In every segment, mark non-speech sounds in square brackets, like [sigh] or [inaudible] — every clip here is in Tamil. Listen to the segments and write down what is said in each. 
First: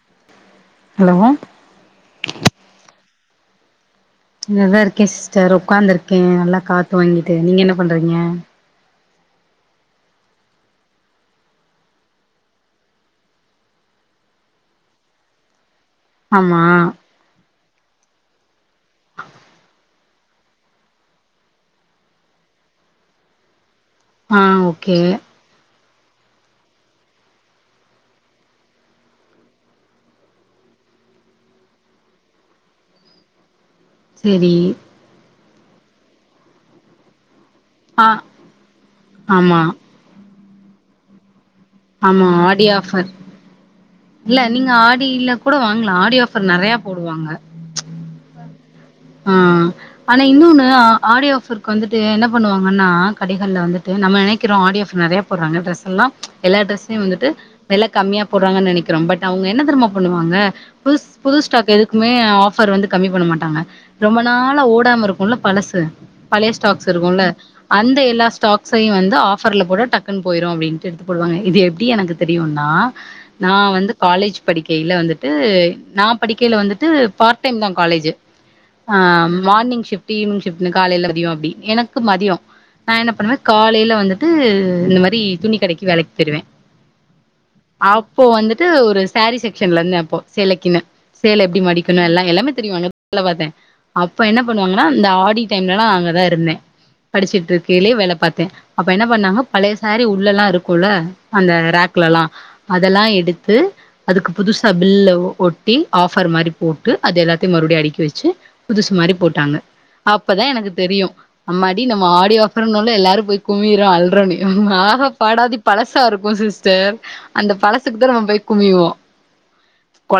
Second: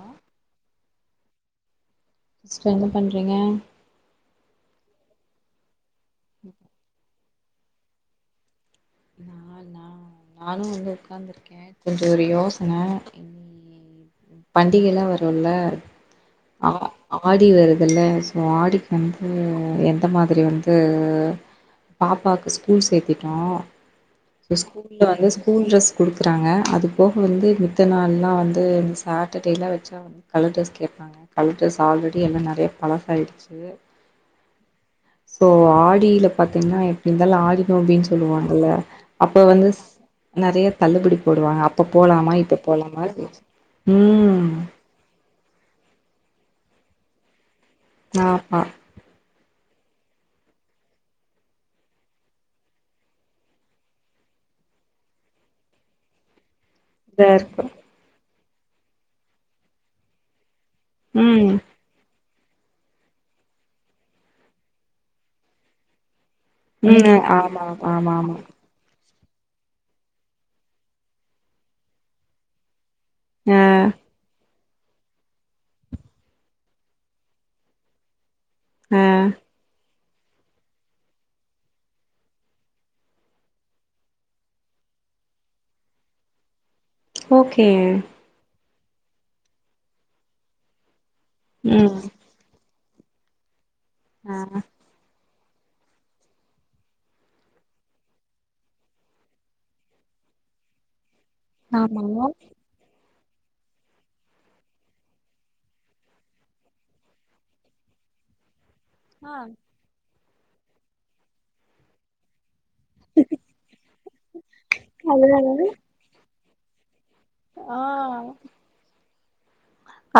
ஆ ஹலோ சிஸ்டர் என்ன பண்றீங்க நல்லா இருக்கேன் சிஸ்டர் உக்க்காந்து இருக் கே நல்லா காத்து வாங்கி த நீங்க என்ன பண்றீங்க நா நா நானு வந்து உட்காந்திருக்கே கொஞ்ச ஒரு யோசன இனி பண்டிகெல்லா வருல்ல ஆமா ஆ ஆடி வருது வெல்லேஸ் உ ஆடிக் வந்து எந்த மாதிரி வந்து பாப்பாக்கு ஸ்கூல் சேத்திட்டோ ஆ சோ ஓகே ஸ்கூல்ல வந்து ஸ்கூல் டிரஸ் குடுக்குறாங்க அது போக வந்து மித்த நாள்லா வந்து இந்த சேட்டர்டேலா வச்சா வந்து கலர் டிரஸ் கேப்பாங்க கலர் டிரஸ் ஆல்ரெடி எல்லா நெறைய பழசாயிடுச்சு செரி சோ ஆடியில பாத்தீங்ன்னா எப்டி இருந்தாலு ஆடி ஆ நோம்பினு சொல்லுவாங்கல்ல அப்ப ஆமா வந்து நெறைய தள்ளுபடி போடுவாங்க அப்ப ஆமா போலாமா இப்ப ஆடி போலாமா ஆஃபர் இல்ல ம் நீங்க ஆடியில கூட வாங்கலா ஆடி ஆப் ஃபர் நெறைய போடுவாங்க ஆப்பா ஆ ஆனா இன்னொண்ணு ஆடி ஆஃப்ர்க்கு வந்துட்டு என்ன பண்ணுவாங்கன்னா கடைகள்ல வந்துட்டு நம்ம நெனைக்கிறோ ஆடி ஆஃப் நெறைய போட்றாங்க ட்ரெஸ் எல்லா ச் எல்லா டிரெஸையு இதா வந்துட்டு இருக்கு வெல கம்மியா போட்றாங்கன்னு நினைக்கிறோம் பட் அவங்க என்ன தெரிம்மா பண்ணுவாங்க புதுஸ் புது ம் ஸ்டாக் எதுக்குமே ஆஃப் ஃபர் வந்து கம்மி பண்ண மாட்டாங்க ரொம்ப நாளா ஓடாம இருக்குல்ல பழசு பழைய ஸ்டாக்ஸ் ம் இருக்குல்ல ஆமா அந்த ஆமா எல்லா ஆமா ஸ்டாக்ஸையு வந்து ஆப் ஃபர்ல போட்டா டக்குனு போய்ரு அப்டின்ட்டு எடுத்துப்போடுவாங்க இது எப்டி எனக்கு தெரியுன்னா நா ஆ வந்து காலேஜ் படிக்கையில வந்துட்டு நா படிக்கையில வந்துட்டு பார்ட் டைம் தா காலேஜ்ஜு ஆ மார்னிங் ஷிப்ட் டிவ்னிங் ஷிப்ட்னு காலையில மதிய அப்டி எனக்கு மதிய நா என்ன பண்ணுவே காலையில வந்துட்டு இந்த மாரி துணி கடைக்கு வேலைக்கு போய்ருவே ஓகே டு ஒரு சேரீ செக்ஷன் ல இருந்த அப்போ சேலைக்குன்னு சேலை எப்டி ம் மடிக்கணு எல்லா எல்லாமே தெரியு ல்லவாத்தே அப்ப என்ன ஆ பண்ணுவாங்கன்னா இந்த ஆடி டைம்லேல்லா அங்கதா இருந்தே படிச்சிட்டிருக்கேலே வேலை பாத்தே அப்ப என்ன பண்ணாங்க பழைய சாரி உள்ள எல்லா இருக்குல்ல அந்த ஆமா ரேக்லெல்லா அதெல்லா எடுத் த்து அதுக்கு புதுசா பில்லு ஒட்டி ஆஃபர் மாரி போட்டு அது எல்லாத்தையு மறுபடியு அடிக்கி வச்சு புதுசு மாரி போட்டாங்க அப்பதான் எனக்கு தெரியும் அம்மாாடி நம்ம ஆடி ஆப் ஆஃபர் நல்ல எல்லாரும் போய் குமிர அல்றோன்ன ஆக அது பாடாதி பழசாக இருக்கும் சிஸ் டர் அந்த பழசுக்கு தான் நம்ம போய் குமிவோம்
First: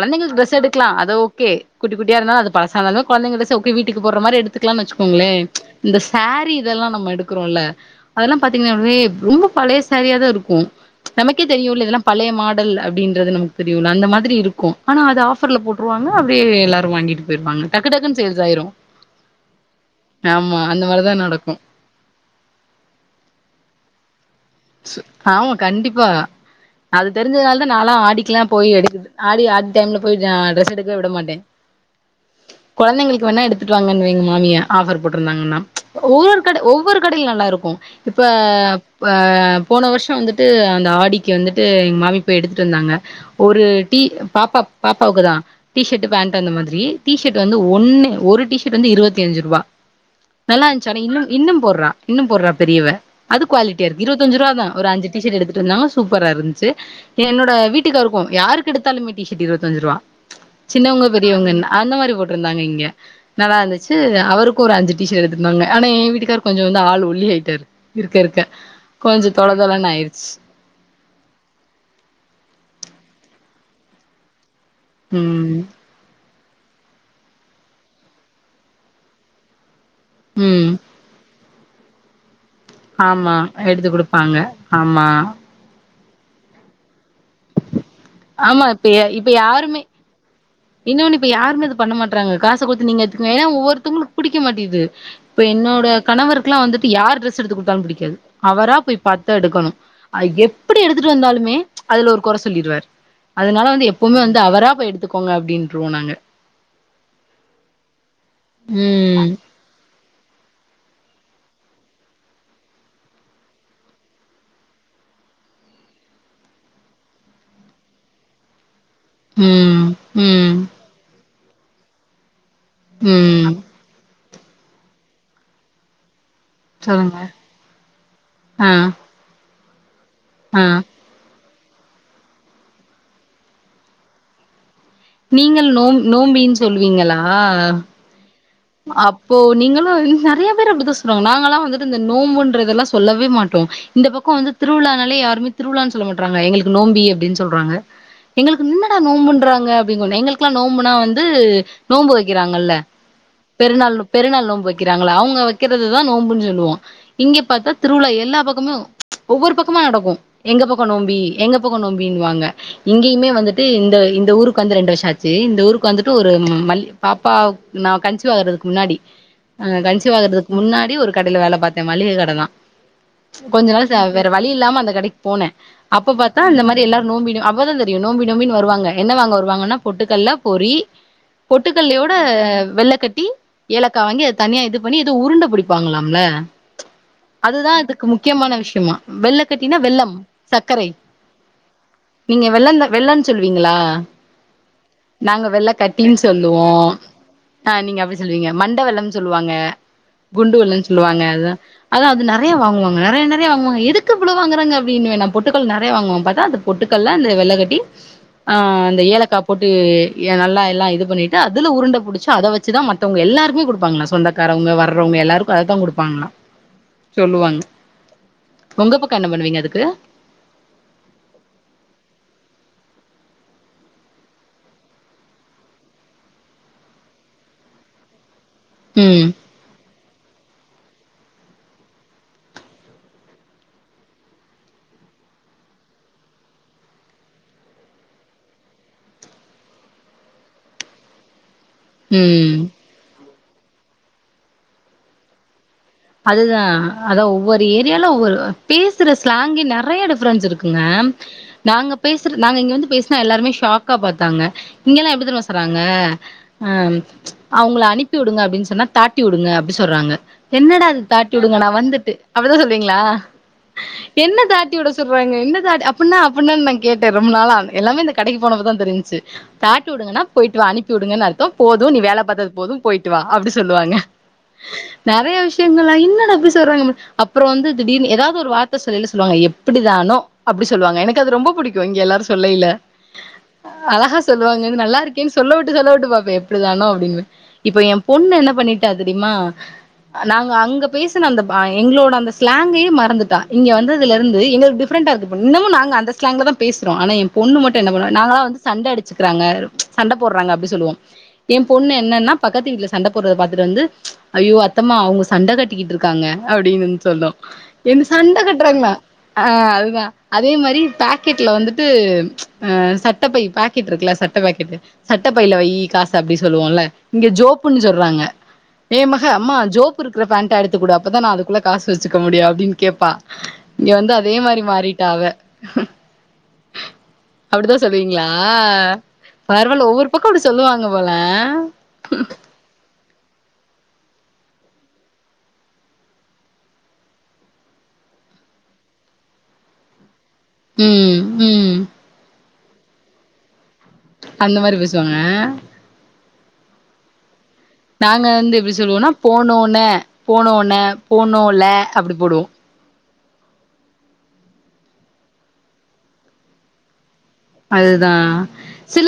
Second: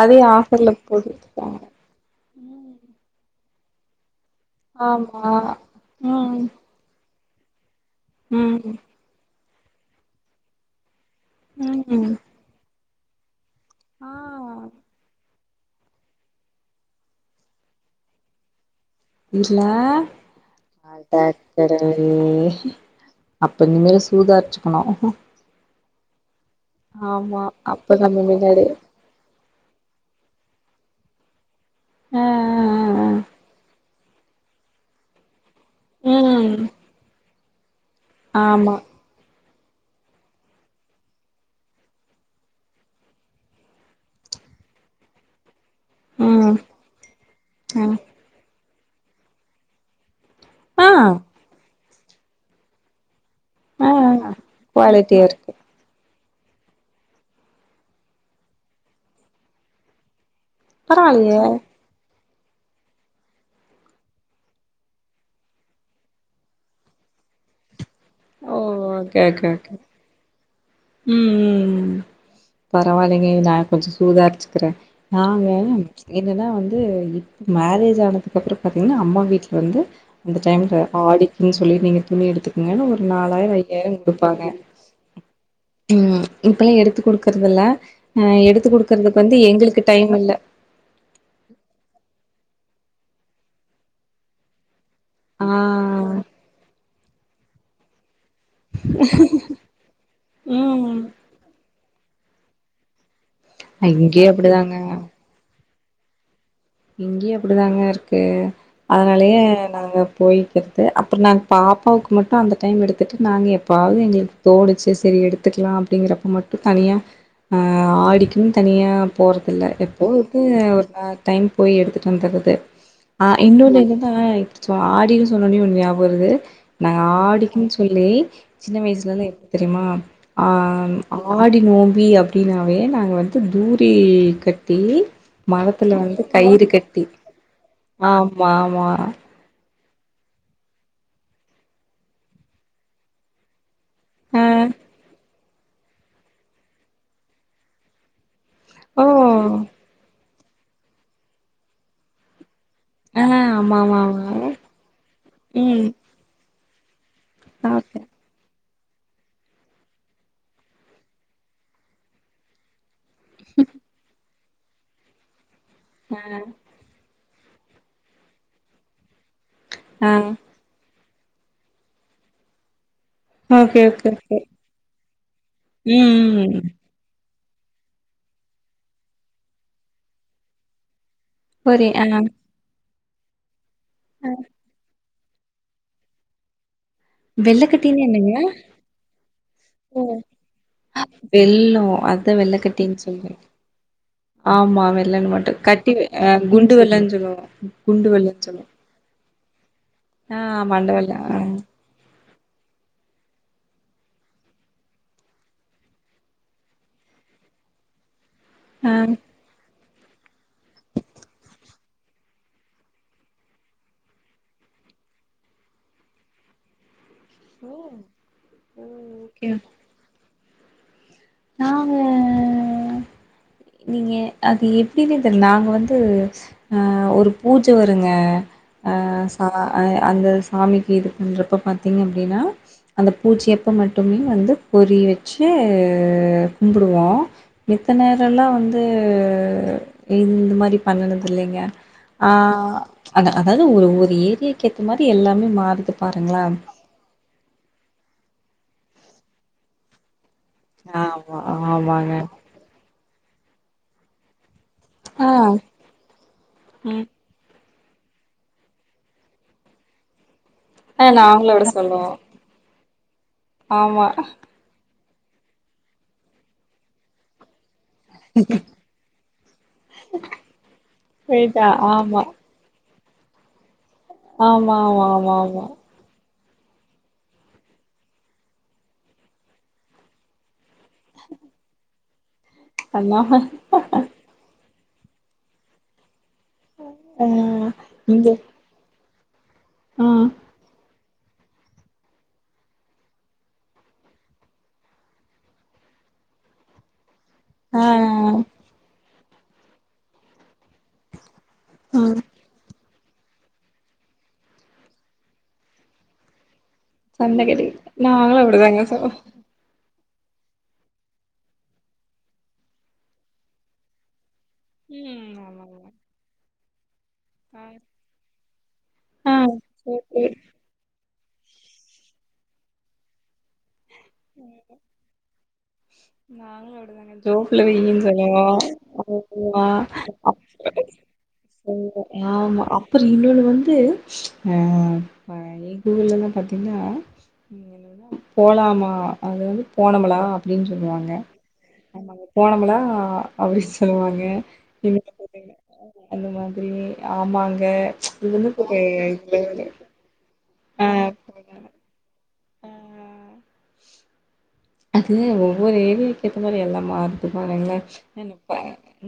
அதே டிரெஸ் ஆஃபர்ல எடுக்கலாம் அது ஓகே போட்டுட்ருக்காங்க குட்டி குட்டியா இருந்தாலும் அது பழசா இருந்தாலு ச வீட்டுக்கு போ மாதிரி எடுத்துக்கலாம்னு ஆமா வச்சுக்கோங்களே இந்த ம் சாரி இதெல்லாம் நம்ம எடுக்க க்கிறோம்ல அதெல்லாம் ம் பாத்தீங்கன்னா உே ரொம்ப பழைய சரியாதான் இருக்கு நமக்கே தெரியும் இல இதெல்லாம் ம் பழைய மாடல் அப்படின்றது நமக்கு தெரியல அந்த ஆ மாதிரி இருக்கும் ஆனா அது ஆ ஆஃபர் ல போட்ருவாங்க அப்படியே எல்லோரும் வாங்கிட்டு போயடுவாங்க டக்கு டக்குன்ன சேல்ஸ் ஆயிரும் மாரிதா இல்லட்ட நடக்கு அப்ப்சமல சூதாச்சு கணும் ஆமா கண்டிப்பா அது தெரிஞ்சதுனால தான் அப்ப நல்லாம் நம்ம ஆடிக்கெல்லா முன்னாடி போய் எடுக்குது ஆடி ஆடி போ டிரஸ் எடுக்கவே விட மாட்டே ஆ ஆ குழந்தைங்களுக்கு வேணா எடுத்துட்டு வாங்கன்னு வே எங்க மாமிய ஆஃபர் போட்ருந்தாங்கண்ணா ஆ ஒவ்வொரு ம் கடை ஒவ்வொரு கடில நல்லா இருக்கு கும் இப்ப ஆமா போன வருஷம் வந்துட்டு அந்த ஆடிக்கு வந்துட்டு எங்க மாமிப்போய் எடுத்துட்டு வந்தாங்க ஒரு டீ பாப்பா பாப்பாவுக்குதான் டீஷர்ட் பேண்ட் அந்த ம் மாதிரி டிீஷர்ட் வந்து ஒண்ணு ஒரு டீஷ்ட் வந்து இருபத்தி அஞ்சு ரூபாய் நல்லா ஆ இருந்துச் இன்னும்ன்னும் போட்றா இன்னு போற்றா பெரியவ அது ஆ குவாலிட்டியார்க் இரு த்தஞ்சூருவா தா ஒரு அஞ்சு குவாலிட்டியா டீஷட் இருக்கு எடுத்துட்டு வந்னா சூப் ப்ரா இருந்சு என்னோட வீட்டுக்காருக்கோ யாருக்கெடுத்தாலுமே டிஷட்டு இருவத்தஞ்ச்ருவா சின்னவங்க பரவாயில்லையே பெரியவங்கன அந்த மாரி போட் றுந்தாங்க இங்க நல்லா இருந்துச்சு அவருக்கு ஒரு அஞ்சு டீஷட் எட்த்துர்ந்தாங்க ஆனா எ வீட்டுக்கார் கொஞ்சொ வந்து ஆள் ஒல்லி ஆய்ட்டாரு இருக்க இருக்க ஓ ஓகே கொஞ்சொ ஓகே ஓகே தொலதொலன் ஆய்ருச் ம் பரவாலிங்க நா கொஞ்சொ சூதார்ச் க்ற நாங்க ம் ச்ச் என்னெனா வந்து இப் மேரேஜ் ஆனதுக்கு அப்றொ பாத்தீங்னா அம்மா வீட்ல வந்து அந்த ம் டைம்ல ஆடி நீங் சொல்லீர்ந்தீங்க துணி எடுத்து ஆமா எடுத்து குடுப்பாங்க ஆமா ம் இப்பலா எடுத்து குடுக்கற்தில்ல அ ஆமா எடுத்து இப்ப குடுக்கற்துக் இப்ப வந்து யாருமே எங்ளுக்கு டைம் இல்ல இன்னொன்னு இப்ப யாருமே இது பண்ண மாட்றாங்க காசு குத்து நீங்க எத்துங்க ஏனா ஒவ்வொருத்குளுக் புடிக்க மாட்டிது இப்ப ஆ என்னோட கணவர்க்லா வந்துட்டு யாரு ட்ரெ ஸ் எடுத்து குட்தாலு புடிக்காது அவரா போய் பாத்தா எடுக்கணு அ எப்பிடி ம் எடுத்துட்டு வந்தாலுமே ச்ச் அதுல ஒரு கொற சொல்லிருவார் அதனால வந்து எப்புமே இங்கேயு வந்து அவரா அப்டிதாங்க போய் எடுத்துக் ப்டின்ருவோ நாங்க இங்க்யே அப்பிடிதாங்க இருக்கு ம் அதனாலயே நாங்க போ போய் பத்து அ ப்ற நாங் பாப்பாவுக்கு மட்டு அந்த டைம் எடுத்துட்டு நாங்க எப்பாவ்து எங்ளுக் தோனுச்சு செரி எடுத்துக்லா அப்டிங்கிறப்பு மட்டு தனியா ஆடிக்குன் தனியா போறதில்ல ம் எப்போவது ம் ஒரு நாள் டைம் போய் எடுத்துட்டு வந்துற்றது அ ம் இன்னொன்னு என்னனா சோ ஆடினு சொன்னொன்யு ஒண் ஞாப் வருது நாங்க சொல்லுங்க ஆடிகின் சொல்லி ஆ சின்ன வய்ஸ்லலா எப்டி தெரிமா ஆ ம் [inaudible] ஆடி நோம்பி அப்டினாவே நாங்க வந்து தூரி கட் தீ மரத்துல வந் நோம்பீன் சொல்லுவீங்களா ஆமா ஆமா அப்போ நீங்களு ஓ இங் நெறைய பேரு அப்டிதா சொல்றாங்க நாங்கல்லா வந்துட்டு இந்த நோம்புன்றதெல்லா சொல்லவே மாட்டோ இந்த பக்கோ ஆ வந்து திருவிழானாலே யாருமே திருவிழான் சொல்ல மாட்றாங்க எங்களுக்கு நோம்பி அப்டின் சொல்றாங்க எங்களுக்கு என்னடா ஓ நோம்புன்றாங்க அப்டிங்கு எங்கள்க் க்ளா நோம்புனா வந்து நோம்பு வக்கிறாங்கள்ல ஆ ஆமா ஆமா பெருநாள்னு ஆமா பெருநாள் நோம்பு வக்கிறாங்களா அவ்ங்க ம் வக்கிறததா நோம்புன் சொல்லுவோ இங்கெ பாத்தா ஓகே திருவிழா எல்லா பக்கமு ஒவ்வொரு பக்கமா நடக்கு எங்க பக்க நோம்பி எங்க பக்க நோம்பினுவாங்க இங்கேயுமே வந்துட்டு இந்த இந்த ஊருக் கு வந்து ரெண்டு வர்ஷ ஆச்சு இந்த ஊருக் கு வந்துட்டு ஆ ஒரு மல்லி பாப்பாவுக் நா கன்சி சிவாகறதுக்கு முன்னாடி அ ஆ கன்சிவாகறதுக்கு முன்னாடி ஒரு கடைல வேல பாத்தே மளிக கட தா கொஞ்ச ஓகே நாள் ச ஓகே வேற ஓகே வழி இல்லாம அந்த கடைக்கு போனே ம் அப்ப பாத்தா ம் அந்த மாரி எல்லாரு நோம்பி நோ அம் அப்பதா தெரியு நோம்பி நோம்பின் வருவாங்க என்ன வாங்க வருவாங்கனா பொட்டுக்கட்ல பொரி புரி ஆ பொட்டுக்கல்லையோட வெல்லக் கட் டி ஏலக்கா வாங்கி அத தனியா இது பண்ணி எதோ உருண்ட புடிப்பாங்களாம்ல வெல்லக்கட்டினா என்னங்க விஷயமா வெள்ளக்கட்டினா ஓ வெல்லம் சர்க்கரை வெல்லோ அதா நீங்க வெல்லக் கட்டி வெள்ளந்தா வெல்லன்னு சொல்றீங் சொல்லுவீங்களா ஆமா வெல்லன்னு நாங்க மட்டு கட்டி வெ வெள்ளக்கட்டின்னு ஆ குண்டு வெல்லனு சொல்லுவா குண்டு ப்டி வெல்லன்னு சொல்லுவீங்க சொல்லுவோ மண்டவெல்லம்னு சொல்லுவாங்க ஆ குண்டு வெல்லன் மண்டவெல்ல சொல்லுவாங்க ஆ அதுதா அதா அது நெற நெறையா வாங்குவாங்க நெறையா நெறையா வாங்குவாங்க எதுக்கு இ்வ்ளோ வாங்குறாங்க அப்டின்னுவே நா பொட்டுக்கட்ல நெறையா வாங்குவாங் பாத்தா அந்த பொட்டுக்கட்ல அந்த வெல்லக்கட்டி ஆ அந்த ஏலக்கா போட்டு ஏ நல்லா எல்லா இது பண்ணிட்டு அதுல உருண்ட புடிச்சு அத வச்சுதா மத் த்தவங்க எல்லாருக்குமே குடுப்பாங்ளா சொந்தக்காரவ்ங்க வர்றவ்ங்க எல்லாருக்கு அததா குடுப்பாங்ளா சொல்லுவாங்க ஓ ஓ ஒங்க பக்க என்ன பண்ணுவீங்க அதுக்கு நானு நீங்க அது எப்டின்னே தெர்ல நாங்க வந்து அ ஒரு பூஜ வருங்க ஆ ம் ச அ அந்த சாமி இது பண்றப்ப பாத்தீங்க அப்டின்னா அந்த பூசையப்ப மட்டுமே வந்து பொரி வெச்சு கும்புடுவோ மித்த நே த்லல்லா வந்து இந்து மாரி பண்ணுணதுல்லைங்க ஆ ம் அத அதாது ஒரு ஒரு ஏரியாக்கு ஏத்த மாரி எல்லாமே மாறு அதுதா அதா ஒவ் ஒரு ஏரியால ஒவ்வொரு பேசுற ஸ்லாங்கே நறைய டிஃப் ப்ரன்ஸ் இருக்குங்க ஆமா நாங்க ஆமாங்க பேசுற நாங்க இங்க வந்து பேசுர் எல்லாருமே ஷாக்கா பாத்தாங்க இங்கலா எப்டி ஆ தெரிமா சொல்றாங்க அ அவுங்ள அனுப்பிவுடுங்க அப்டின் சொன்னா தாட்டி உடுங்க அப்டி சொல்றாங்க என்னடா அது ஆ தாட்டி நாங்கள உடுங்க விட நா சொல்லுவோ வந்துட்டு அப்டிதா சொல்வீங்ளா ஆமா என்ன தாட்டிஉடு துல்றாங்க என்னது அது அப்புட்னா அப்புட்னா நா கேட்டே ரொம்ப நாளா நானு எல்லாமே இந்த கடைக்கு போனப்பதா தெரிஞ்ச்சு தாட்டி உடுங்கனா போயிட்டு வா அனுப்பி உடுங்கனு அர்த்த போயிட்டா போது நீ ஆமா வேல பாத்தது போது போயிட்டு வா அப்டி சொல்லுவாங்க ஆமா ஆமா ஆமா ஆ விஷயங்களா இன்னடா இப் சொல்றாங்க அப்புற வந்து திடீர்னு எதாது ஒரு வார்த்த சொல்லைல சொல்லுவாங்க எப்டி தானோ அப்படி சொல்லுவாங்க எனக்கு அது ரொம்ப புடிக்கு இங்க எல்லாரும் சொல்லைல அண்ணா அழகா சொல்லுவாங்க இது நல்லாருக்கேனு சொல்ல விட்டு சொல்ல விட்டு பாப்பே அப்டினு தானோ அப்படிப் ப ஆ இப்ப எ இங்க பொண்ணு என்ன பண்ணிட்டா தெரிமா ஆ நாங்க அங்க பேசுன அந்த ப- எங்ளோட அந்த ஸ்லாங்கயே மறந்துட்டா இங்க வந்ததுல இருந்து எங்க டிஃப் ரெண்டா இருக்கு இன்னும் நாங்க அந்த ஸ்லாங்லதா பேசுறோ ஆனா எ பொண்ணு மட்டு ஆ என்ன பன்னுவா நாங்களா வந்து சண்ட அடி ச்சுக்றாங்க சண்ட போட்றாங்க அப்டி சொல்லுவோ என் பொண்ணு ஆ என்னன்னா பக்கத்து வீட்ல சண்ட போடுறத பாத்தட்டு வந்து ஐயோ அத்தமா அவுங்க சண்ட கட்டிக்கிட்டு இருக்காங்க அப்டினு வந்து சொல்லும் சண்ட கட்டிக்கிட்டு என் நாங்களு சண்ட அப்டிதாங்க கட்றாங்களா சகோ ஆ அதுதான் அதே மாரி பாக்கெட்ல வந்துட்டு அ சட்டப்பை பாக்கெட் இருக்குல்ல சட் பாக்கெட்டு ம் சட்ட பைல வை ஆமாங்க காச அப்டி சொல்லுவோல இங்க ஆ ஜோப்புன்னு சொல்றாங்க ஏ மக ஆ அம்மா ஜோப்பு சேர் இருக்குற சேர் பேண்ட்டா எடுத்து குடு அப்பதா நா அதுக்குள்ள காசு வச்சுக்க முடியு அப்டினு கேட்பா இங்க வந்து அதே மாரி மாறிட்டா அவ நாங்களும் அப்பதாங்க அப்டிதா ஜோப்லு சொல்லுவீங்களா சொல்லோம் பரவால்ல ஒவ்வொரு பக்கோ அப்டி சொல்லுவாங்க போல ஆமா அப்புறம் இன்னொ வந்து வந்து ஆ எங்க ஊர்ல பார்த்தீங்கன்னா போலாமா அத வந்து போனாங்கல சொல்லுவாங்க ம் ம் ஆமா போனமுலாம் அப்படிச்ச சொல்லுவாங்க அந்த மாரி என்னீ பேசுவாங்க அந்த மாதிரி ஆமாங் நாங்க வந்து எப்படி சொல்லுவோம்னா ஒரு போனோனே போனோ ஆ போனோல அப்படிின் கூப்படுோ ஆ அது ஒவ்வொரு ஏரியாக்கு ஏத்த மாரி எல்லா மாறு எத்து [unintelligible] பாருங்களே அதுதா என்னப்ப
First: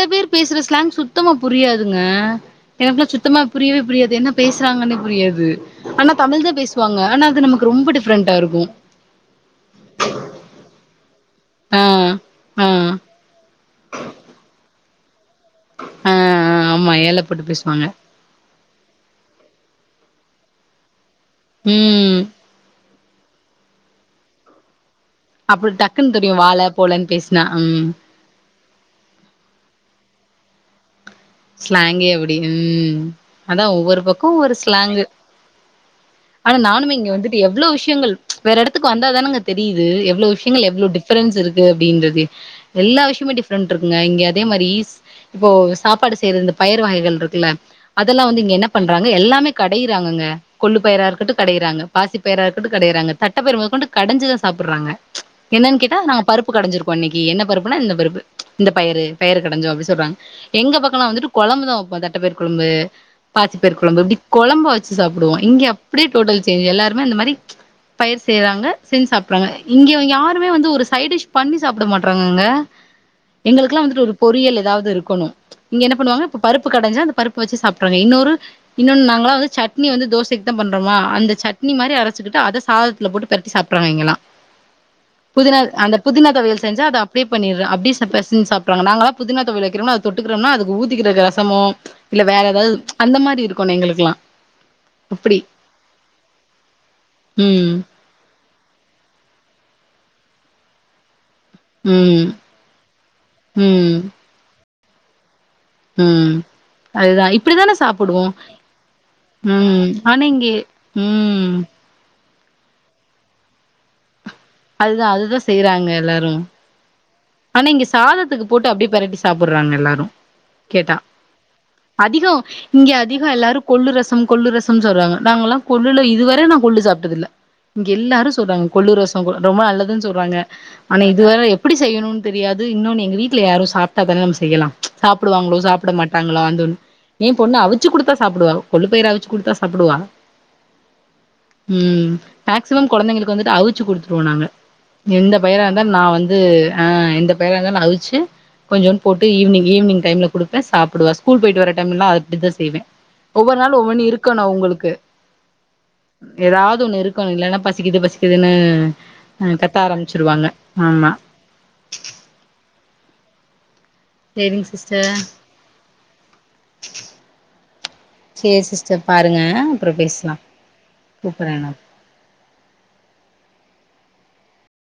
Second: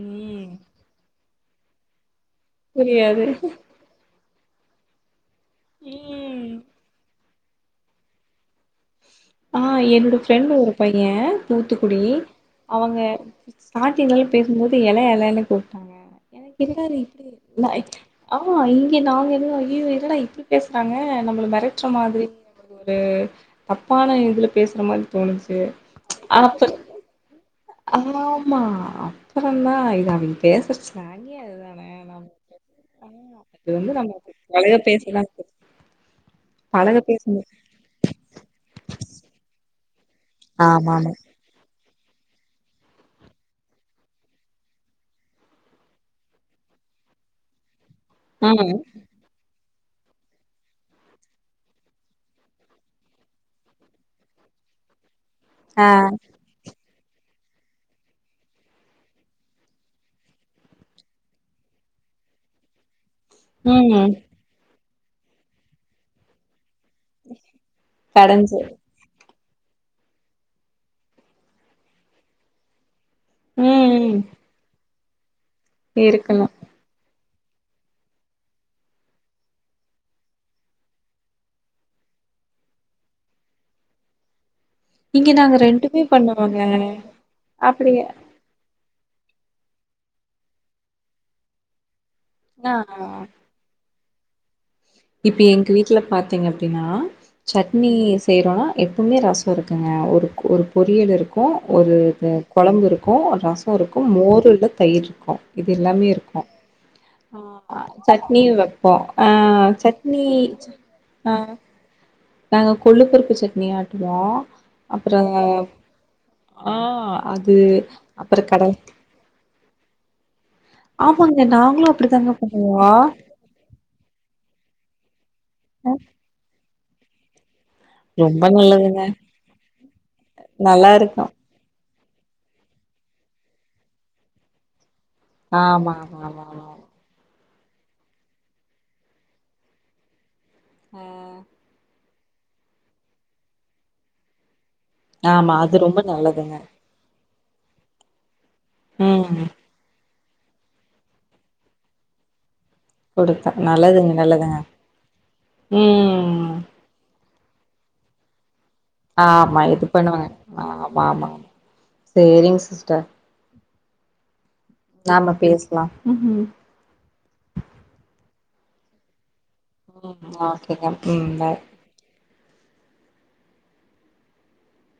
ம் சுத்தம புரியாதுங்க எனக்குல்லா புரியாது சுத்தமா புரியவே புரியாது என்ன பேசுறாங்கன்னே புரியாது து ஆனா தமிழ் ம் தா பேசுவாங்க ஆனா அது நமக் ரொம்ப டிஃப்ரெண்டா இருக்கூ ஆ என்னோட ஃப்ரெண்ட்டு ஒரு பையே ஆ துத்துக்குடி ஆ அவுங்க ஸ்டார்ட்டிங்ல பேசும்போது எல எல ணு கூப்ட்டாங்க ஆ எனக்கு ஆமா இரு ஏல போட்டு பேசுவாங்க இப்டி ஆ இங்க நாங்க எது ஐயயோ இப்டி பேசுறாங்க நம்மளை மிரட்டுற ம் மாதிரி ஒரு அப் தப்பான இதில பேசுற மாரி அப்டி டக்குன்னு தெரியும் வாழ அப்ப போலன்னு பேசுனா ஆமா அப்பறோ தா இது அவிங் பே சார் ஸ்லாங்கே அப்டி ம் ஆ அது அதான் வந்து ஒவ்வொரு நம்ம பக்கம் ஒவ்வொரு பழக ஸ்லாங்கு பேசதா ஆனா நானும்மே பழக இங்க வந்துட்டு பேசணு எவ்வளவு விஷயங்கள் வேற இடத்துக்கு வந்தாதானுங்க தெரியிது [unintelligible] எவ்ளோ விஷயங்கள் எவ்ளோ ஆமாமா டிஃப்ரன்ஸ் இருக்கு அப்டின்றத் எல்லா விஷயமே டிஃபரெண்ட் இருக்குங்க இங்க அதே மாதிரி இப்போ சாப்பாடு சேர் இந்த பயிர் வகைகள் இருக்குல அதெல்லா வந்து இங்க என்ன ம் பண்றாங்க எல்லாமே கடையறாங்க கொல்லு பயரா இருக்கும் கடையிறாங்க பாசி பயரா இருக்கும் கடையிறாங்க தட்டப்பயர் கடஞ்சுதான் சாப்டுறாங்க என்னன்னு ஆ கேட்டா நாங்க பருப்பு கடைஞ்சிருக் இன்னனைக்கு என்ன பருப்புனா இந்த பருப்பு இந்த பயரு பயரு கடஞ்சோ அப்டினு சொல்றாங்க எங்க பக் வந்துட்டு கொழம்பு தா வைப்போ தட்டப்ப பயர் கொழம்பு பாசி பயரு கொழம்பு ம் இப்டி கொழம்புச் சாப்பிடுவோ இங்க அடியே டோட்டல் சேஞ் எல்ல இந்த மாரி பயிர் கடஞ்சு செய்றாங்க செஞ்சு சாப்ட்டு றங்க இங்க யாருமே வந்து ஒரு சைட டிஷ் பண்ணி சாப்பிட மாட்டறாங்கங்க எங்களுக்குல்லா வந்துட்டு ஒரு ம் பொறியல் ஏதாவது இருக் கொணு இங்க என்ன பண்ணுவங்க இப்ப இருக்கணு பருப்பு கடஞ்ச அந்த பருப் ப்ப வச்சு சாப்ருவாங்க இன்னொரு இன்னொன்னு நாங்களா வந்து சட்னி வந்து தோசக் தா பண்றோமா அந்த சட்னி மாதுரி அரைச்சுக்கிட்டு அத சாதத்துல போட்டு பெருத்தி சாப்ட்றாங்க இங்கல்லா இங்க நாங்க புதினா அந்த ரெண்டுமே புதினா பண்ணுவோங்க தொவயல் செஞ்சு அதை அப்டே பண்ணிற அப்டே ச அப்டியே பெசஞ் சாப்ருவாங்க நாங்களா புதினா தொவைல் வக்கிறம்ல அத தொட்டு க்குறம்னா அதுக் ஊதிக்கிறக்கு ரசமோ இல்ல வேற எதாது ஆ அந்த மாரி இருக்குணு எங்குளுக்குலா இப்ப எங்க வீட்ல பாத்தீங்க அப்டினா ம் சட்னி செய்றோனா எப்பமே ரசொ இருக் க்குங்க ஒரு ஒரு பொறியல் இரு க்கு ஒரு ம் த கொழம்பு இருக்கு ரசொ ம் இருக்கு மோருல்ல தயிருக்கு இது எல்லாமே ம் இருக்கு அதுதா இப்டிதான அ சட்னி வப்போ ஆ ஆன சட்னி இங்கே ஆ ம் நாங்க கொள்ளு பொருக்கு சட்னி ஆட்டுவோ அதுதா அப்புறோ அதுதா செய்றாங்க எல்லாரு ஆ அது ஆனா இங்க அப்புறோ சாதத்துக்கு போட்டு கடல் அப்டியே பெரட்டி சாப்புர்றாங்க எல்லாரு கேட்டா ஆமாங்க நாங்களு அதிகொ அப்படித்தாங்க பண்ணுவோ இங்கெ அதிகொ எல்லாரு கொல்லு ரசம் கொல்லு ரசம் சொல்றாங்க நாங்கல்லா கொல்லுல இதுவர நா கொல்லு சாப் ட்டதில்ல இங்க எல்லாரு ரொம்ப சொல்றாங்க கொல்லு நல்லதுங்க ரஸ் [unintelligible] ரொம்ப நல்லதுன் சொல்றாங்க நல்லா ஆனா இருக்கு இதுவர எப்டி செய்யணுன் தெரியாது இன்னொன்னு எங்க வீட்ல யாரு சாப்ட்டா தான நம்ம செய்யலா சாப்டுவாங்களோ சாப்ட ஆமா ஆமா ஆமா மாட்டாங்ளான் ஆமா தோணு இப் பொண்ணு அவிச்சு குடுத்தா சாப்டுவா கொள்ளு பைர அவிச்சு குடுத்தா சாப்டுவா ம் மேக்சிமம் குழந்தைளுக்கு வந்துட்டு அவு ச்சு குடுத்துடுவோம் நாங்க எந்த ஆமா பயிரா அது இருந்தாலும் ரொம்ப நான் வந்து நல்லதுங்க ஆ எந்தப் பயிராந்தாலும் அவிச்சு கொஞ்சோன் போட்டு ம் ஈவினி்ங் ஈவினங் டைம்ல குடுத்தா சாப்புடுவா ஸ்கூல் போயிட்டு வர டைம்முல்லா அப்புடி தா செய்வேன் குடுத்தே ஒவ்வொரு நாளும் ஒவ்வொன்னு நல்லதுங்க இருக்கணும் நல்லதுங்க அவுங்களுக்கு ம் ஏதாவது ஒண்ணு இருக் கோ இல்லன்னா பசிக்கிது பசிக்கிதுன்னு ஆமா இது பண்ணுவாங்க ஆமா ஆமா ஆம் சேரிங்க சிஸ்டர் சேரிங்க சிஸ்டர் நாம பேசலா சேரி சிஸ்டர் பாருங்க அப்புறோ ம் பேசலா ஓகே ஓகே ம் கூப்புறே பாய் நா